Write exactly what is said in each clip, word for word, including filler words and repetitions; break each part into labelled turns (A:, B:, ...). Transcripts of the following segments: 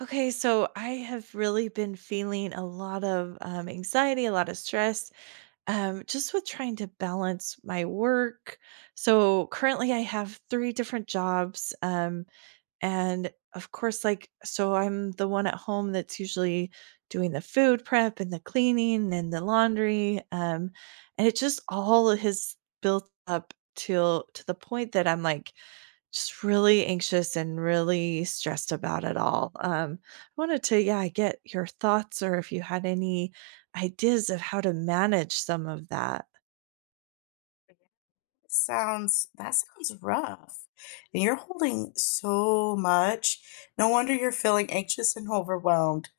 A: Okay, so I have really been feeling a lot of um, anxiety, a lot of stress, um, just with trying to balance my work. So currently, I have three different jobs, um, and of course, like so, I'm the one at home that's usually doing the food prep and the cleaning and the laundry, um, and it just all has built up till to the point that I'm like just really anxious and really stressed about it all. Um, I wanted to, yeah, get your thoughts or if you had any ideas of how to manage some of that.
B: Sounds that sounds rough. And you're holding so much. No wonder you're feeling anxious and overwhelmed,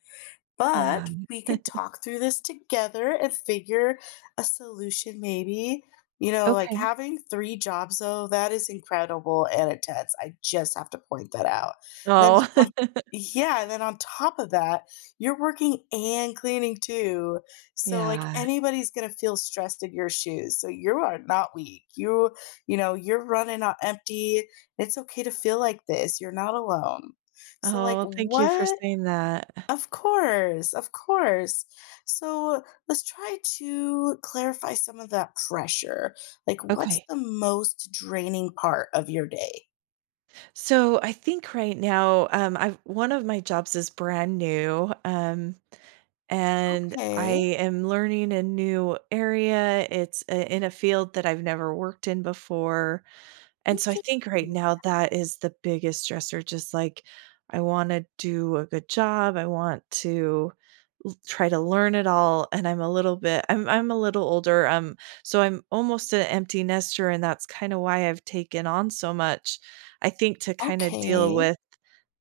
B: but
A: Um,
B: we could talk through this together and figure a solution maybe. You know, like
A: okay.
B: having three jobs, though, that is incredible and intense. I just have to point that out. and
A: Oh,
B: then on, yeah, and then on top of that, you're working and cleaning too. So, like,
A: yeah.
B: anybody's gonna feel stressed in your shoes, so you are not weak. You you know you're running on empty. It's okay to feel like this. You're not alone. So, like,
A: Oh, thank you for
B: what —
A: saying that.
B: of course, of course. So let's try to clarify some of that pressure. Like, what's
A: Okay.
B: the most draining part of your day?
A: So I think right now, um, I've one of my jobs is brand new. Um, and I
B: Okay,
A: am learning a new area. It's uh in a field that I've never worked in before. And so I
B: interesting.
A: think right now that is the biggest stressor, just like I want to do a good job. I want to l- try to learn it all. And I'm a little bit, I'm I'm a little older. Um, so I'm almost an empty nester, and that's kind of why I've taken on so much. I think to kind of deal
B: Okay,
A: with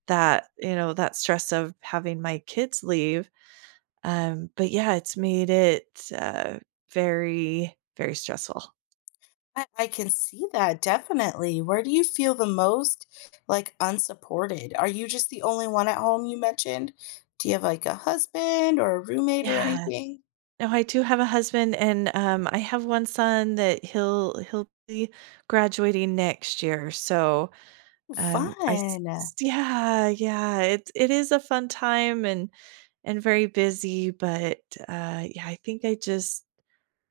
A: that, you know, that stress of having my kids leave. Um, but yeah, it's made it uh very, very stressful.
B: I, I can see that definitely. Where do you feel the most, like, unsupported? Are you just the only one at home, you mentioned? Do you have, like, a husband or a roommate or
A: Yeah.
B: anything?
A: No, I do have a husband, and, um, I have one son that he'll he'll be graduating next year, so, um,
B: Fun.
A: I s s Yeah, yeah, it it is a fun time and and very busy, but, uh, yeah, I think I just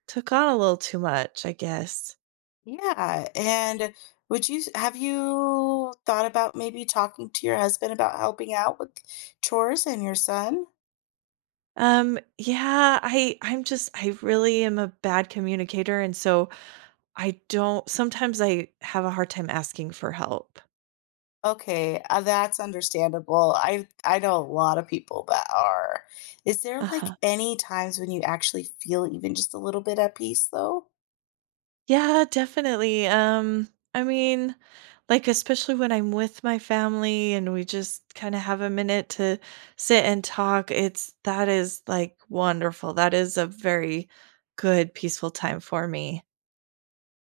A: took on a little too much, I guess.
B: Yeah, and would you have you thought about maybe talking to your husband about helping out with chores and your son?
A: Um, yeah, I I'm just I really am a bad communicator, and so I don't sometimes I have a hard time asking for help.
B: Okay, uh, that's understandable. I I know a lot of people that are. Is there,
A: Uh-huh.
B: like, any times when you actually feel even just a little bit at peace though?
A: Yeah, definitely. Um, I mean, like especially when I'm with my family and we just kind of have a minute to sit and talk, it's that is like wonderful. That is a very good peaceful time for me.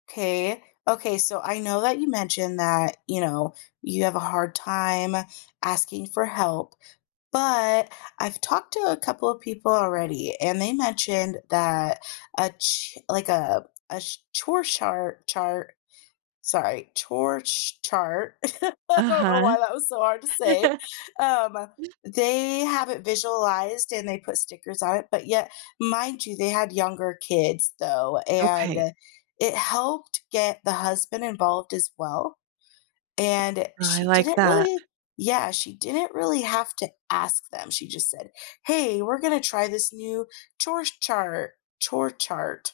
B: Okay. Okay, so I know that you mentioned that, you know, you have a hard time asking for help. But I've talked to a couple of people already, and they mentioned that a ch like a a sh- chore chart chart. Sorry, chore sh- chart. I don't know
A: Uh-huh.
B: why that was so hard to say. Um, they have it visualized and they put stickers on it, but yet, mind you, they had younger kids though, and
A: Okay.
B: it helped get the husband involved as well, and
A: Oh, I
B: she
A: like
B: didn't
A: that.
B: really, yeah, she didn't really have to ask them. She just said, "Hey, we're going to try this new chore chart, chore chart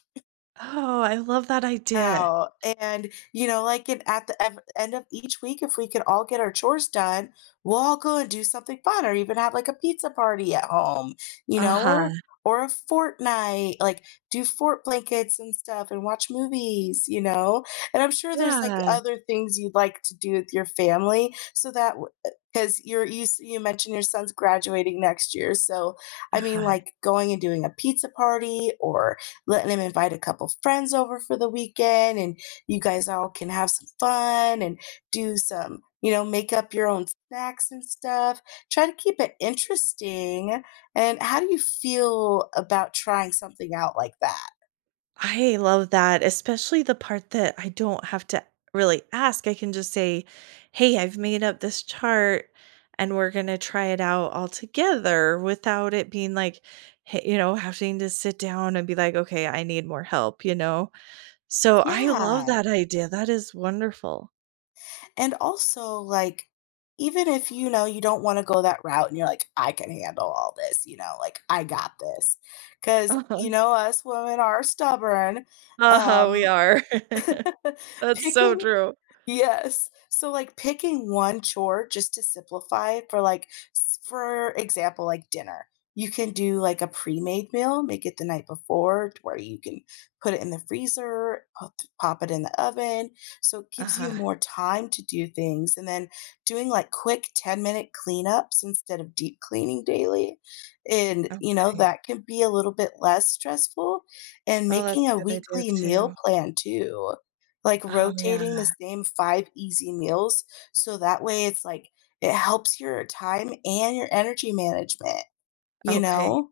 A: Oh, I love that idea.
B: out," and, you know, like, and at the ev- end of each week, if we could all get our chores done, we'll all go and do something fun, or even have like a pizza party at home, you know
A: Uh-huh.
B: or or a fortnight, like, do fort blankets and stuff and watch movies, you know. And I'm sure there's, like,
A: Yeah.
B: other things you'd like to do with your family, so that — because you're you, s- you mentioned your son's graduating next year. So, I mean,
A: Uh-huh.
B: like, going and doing a pizza party, or letting him invite a couple friends over for the weekend, and you guys all can have some fun and do some, you know make up your own snacks and stuff. Try to keep it interesting. And how do you feel about trying something out like that?
A: I love that, especially the part that I don't have to really ask. I can just say, "Hey, I've made up this chart and we're going to try it out all together," without it being like, hey, you know, having to sit down and be like, "Okay, I need more help," you know? So I love
B: Yeah,
A: that idea. That is wonderful.
B: and also, like, even if you know you don't want to go that route, and you're like, I can handle all this, you know like, I got this, because,
A: Uh-huh.
B: you know, us women are stubborn.
A: Uh-huh, we
B: um
A: are. That's so
B: picking
A: true.
B: Yes. So, like, picking one chore just to simplify, for, like s- for example, like dinner. You can do like a pre-made meal, make it the night before, to where you can put it in the freezer, pop pop it in the oven. So it gives you
A: Uh-huh.
B: more time to do things. And then doing, like, quick ten-minute cleanups instead of deep cleaning daily. And, you know,
A: Okay.
B: that can be a little bit less stressful. And
A: Oh, that's
B: making a
A: a good idea
B: weekly
A: too.
B: meal plan too. Like,
A: Oh, yeah.
B: rotating the same five easy meals, so that way it's like it helps your time and your energy management, you
A: Okay.
B: know?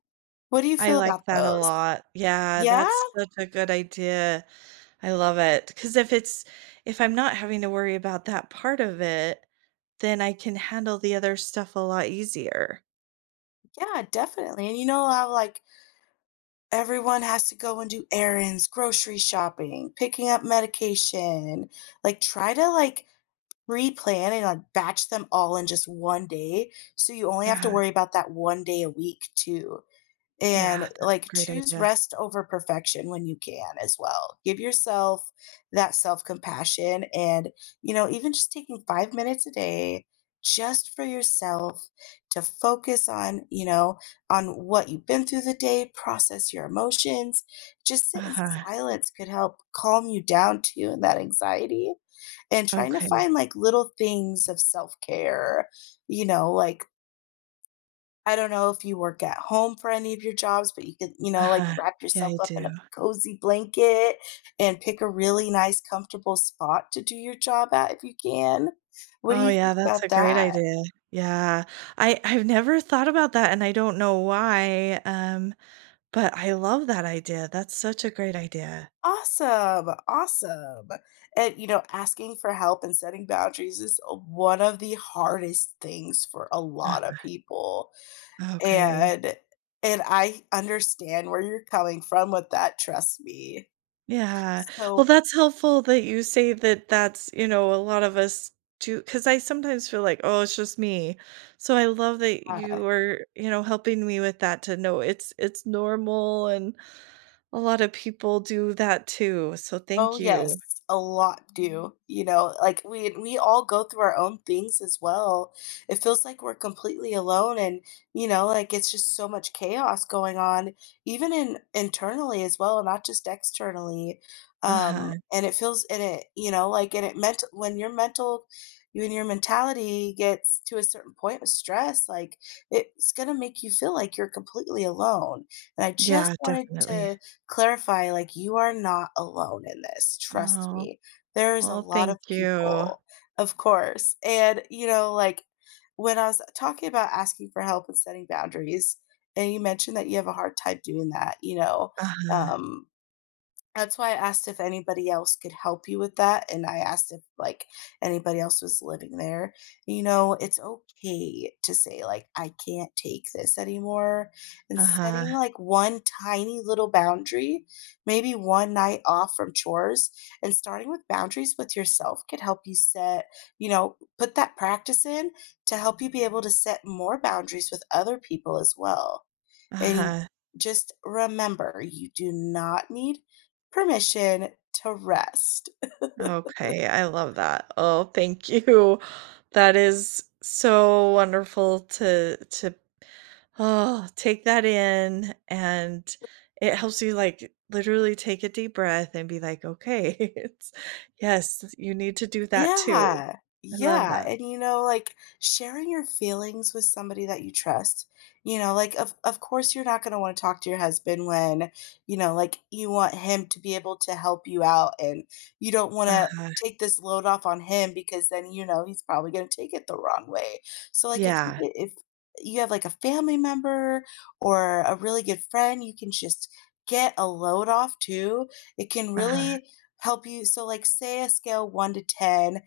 B: What do you
A: I
B: feel about
A: like that a
B: those?
A: lot. Yeah,
B: Yeah?
A: that's such a good idea. I love it because if it's if I'm not having to worry about that part of it, then I can handle the other stuff a lot easier.
B: Yeah, definitely. And you know how, like, everyone has to go and do errands, grocery shopping, picking up medication, like, try to, like, pre-plan and, like, batch them all in just one day, so you only have to
A: uh
B: worry about that one day a week too.
A: Yeah,
B: And,
A: that's a
B: like,
A: great
B: choose
A: idea.
B: rest over perfection when you can as well. Give yourself that self-compassion, and, you know, even just taking five minutes a day just for yourself to focus on, you know, on what you've been through the day, process your emotions. Just sit in
A: Uh-huh.
B: silence could help calm you down too and that anxiety, and trying to
A: Okay.
B: find, like, little things of self-care, you know, like, I don't know if you work at home for any of your jobs, but you could, you know, like,
A: Uh-huh.
B: wrap
A: Yeah,
B: yourself
A: I
B: up in
A: do.
B: a cozy blanket and pick a really nice, comfortable spot to do your job at if you can. What do
A: Oh,
B: you
A: yeah,
B: think
A: that's a
B: about
A: great
B: that?
A: idea. Yeah. I I've never thought about that, and I don't know why, um, but I love that idea. That's such a great idea.
B: Awesome. Awesome. And, you know, asking for help and setting boundaries is a- one of the hardest things for a lot of people.
A: Uh, okay.
B: And, and I understand where you're coming from with that. Trust me.
A: Yeah. Well,
B: So,
A: that's helpful that you say that that's, you know, a lot of us do, because I sometimes feel like, oh, it's just me. So I love that
B: uh,
A: you are, you know, helping me with that to know it's it's normal and a lot of people do that too. So
B: oh,
A: thank you.
B: yes, a lot do. You know, like, we we all go through our own things as well. It feels like we're completely alone, and, you know, like, it's just so much chaos going on, even in — internally as well, not just externally,
A: Uh-huh.
B: um, and it feels, and it, you know, like — and it meant when your mental when your mentality gets to a certain point with stress, like, it's gonna make you feel like you're completely alone, and I just
A: Yeah,
B: wanted
A: definitely.
B: to clarify, like, you are not alone in this. Trust
A: Oh,
B: me. There's a
A: well,
B: lot
A: thank
B: of
A: you.
B: people. Of course. And, you know, like, when I was talking about asking for help and setting boundaries, and you mentioned that you have a hard time doing that, you know,
A: Uh-huh.
B: um, that's why I asked if anybody else could help you with that, and I asked if, like, anybody else was living there. You know, it's okay to say, like, "I can't take this anymore," and
A: Uh-huh.
B: setting, like, one tiny little boundary, maybe one night off from chores, and starting with boundaries with yourself could help you set — you know, put that practice in to help you be able to set more boundaries with other people as well. And you —
A: Uh-huh.
B: just remember, you do not need permission to rest.
A: Okay, I love that. Oh, thank you. That is so wonderful to to oh, take that in and it helps you like literally take a deep breath and be like, "Okay, it's yes, you need to do that too."
B: Yeah.
A: I love
B: Yeah,
A: that.
B: and, you know, like, sharing your feelings with somebody that you trust, you know, like, of of course, you're not gonna wanna talk to your husband when, you know, like, you want him to be able to help you out, and you don't wanna
A: Uh-huh.
B: take this load off on him because then, you know, he's probably gonna take it the wrong way. So, like, if you —
A: Yeah.
B: if you have, like, a family member or a really good friend you can just get a load off too, it can
A: Uh-huh.
B: really help you. So, like, say a scale one to ten.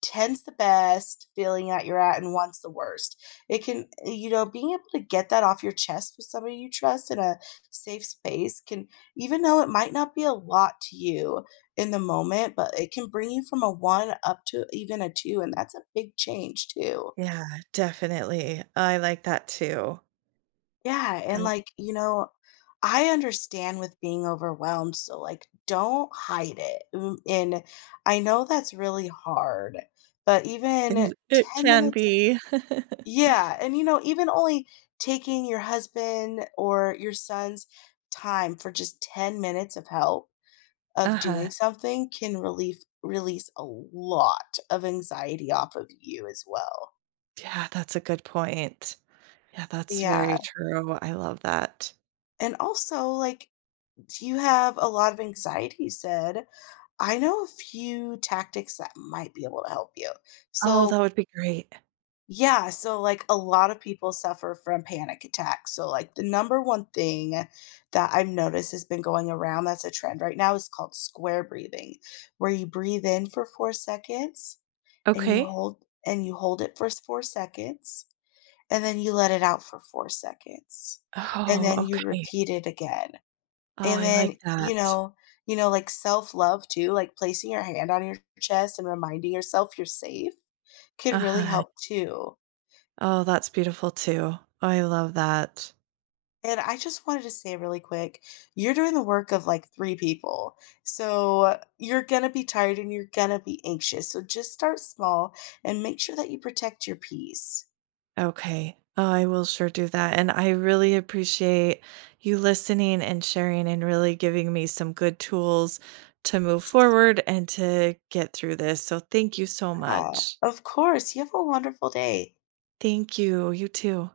B: Ten's the best feeling that you're at and one's the worst. It can eh, you know, being able to get that off your chest with somebody you trust in a safe space can — even though it might not be a lot to you in the moment, but it can bring you from a one up to even a two, and that's a big change too.
A: Yeah, definitely. I like that too.
B: Yeah, and,
A: That
B: like, you know, I understand with being overwhelmed, so, like, don't hide it. Mm, And I know that's really hard, but even
A: it, it
B: ten
A: can
B: minutes of —
A: be.
B: yeah, and you know, even only taking your husband or your son's time for just ten minutes of help of doing
A: Uh-huh.
B: something can relief release a lot of anxiety off of you as well.
A: Yeah, that's a good point. Yeah, that's very
B: Yeah.
A: true. I love that.
B: And also, like, you have a lot of anxiety, you said. I know a few tactics that might be able to help you.
A: Oh,
B: So,
A: that would be great.
B: yeah, so, like, a lot of people suffer from panic attacks. So, like, the number one thing that I've noticed has been going around that's a trend right now is called square breathing, where you breathe in for four seconds, and you
A: Okay.
B: hold and you hold it for s- four seconds, and then you let it out for four seconds, and
A: Oh,
B: then you
A: okay.
B: repeat it again.
A: Oh,
B: And
A: I
B: then,
A: like
B: you
A: that.
B: know — you know, like, self-love too, like, placing your hand on your chest and reminding yourself you're safe could really
A: Uh-huh.
B: help too.
A: Oh, that's beautiful too. I love that.
B: And I just wanted to say really quick, you're doing the work of, like, three people. So, you're gonna be tired and you're gonna be anxious, so just start small and make sure that you protect your peace.
A: Okay. Oh, I will sure do that. And I really appreciate you listening and sharing and really giving me some good tools to move forward and to get through this. So thank you so
B: Yeah,
A: much.
B: of course. You have a wonderful day.
A: Thank you. You too.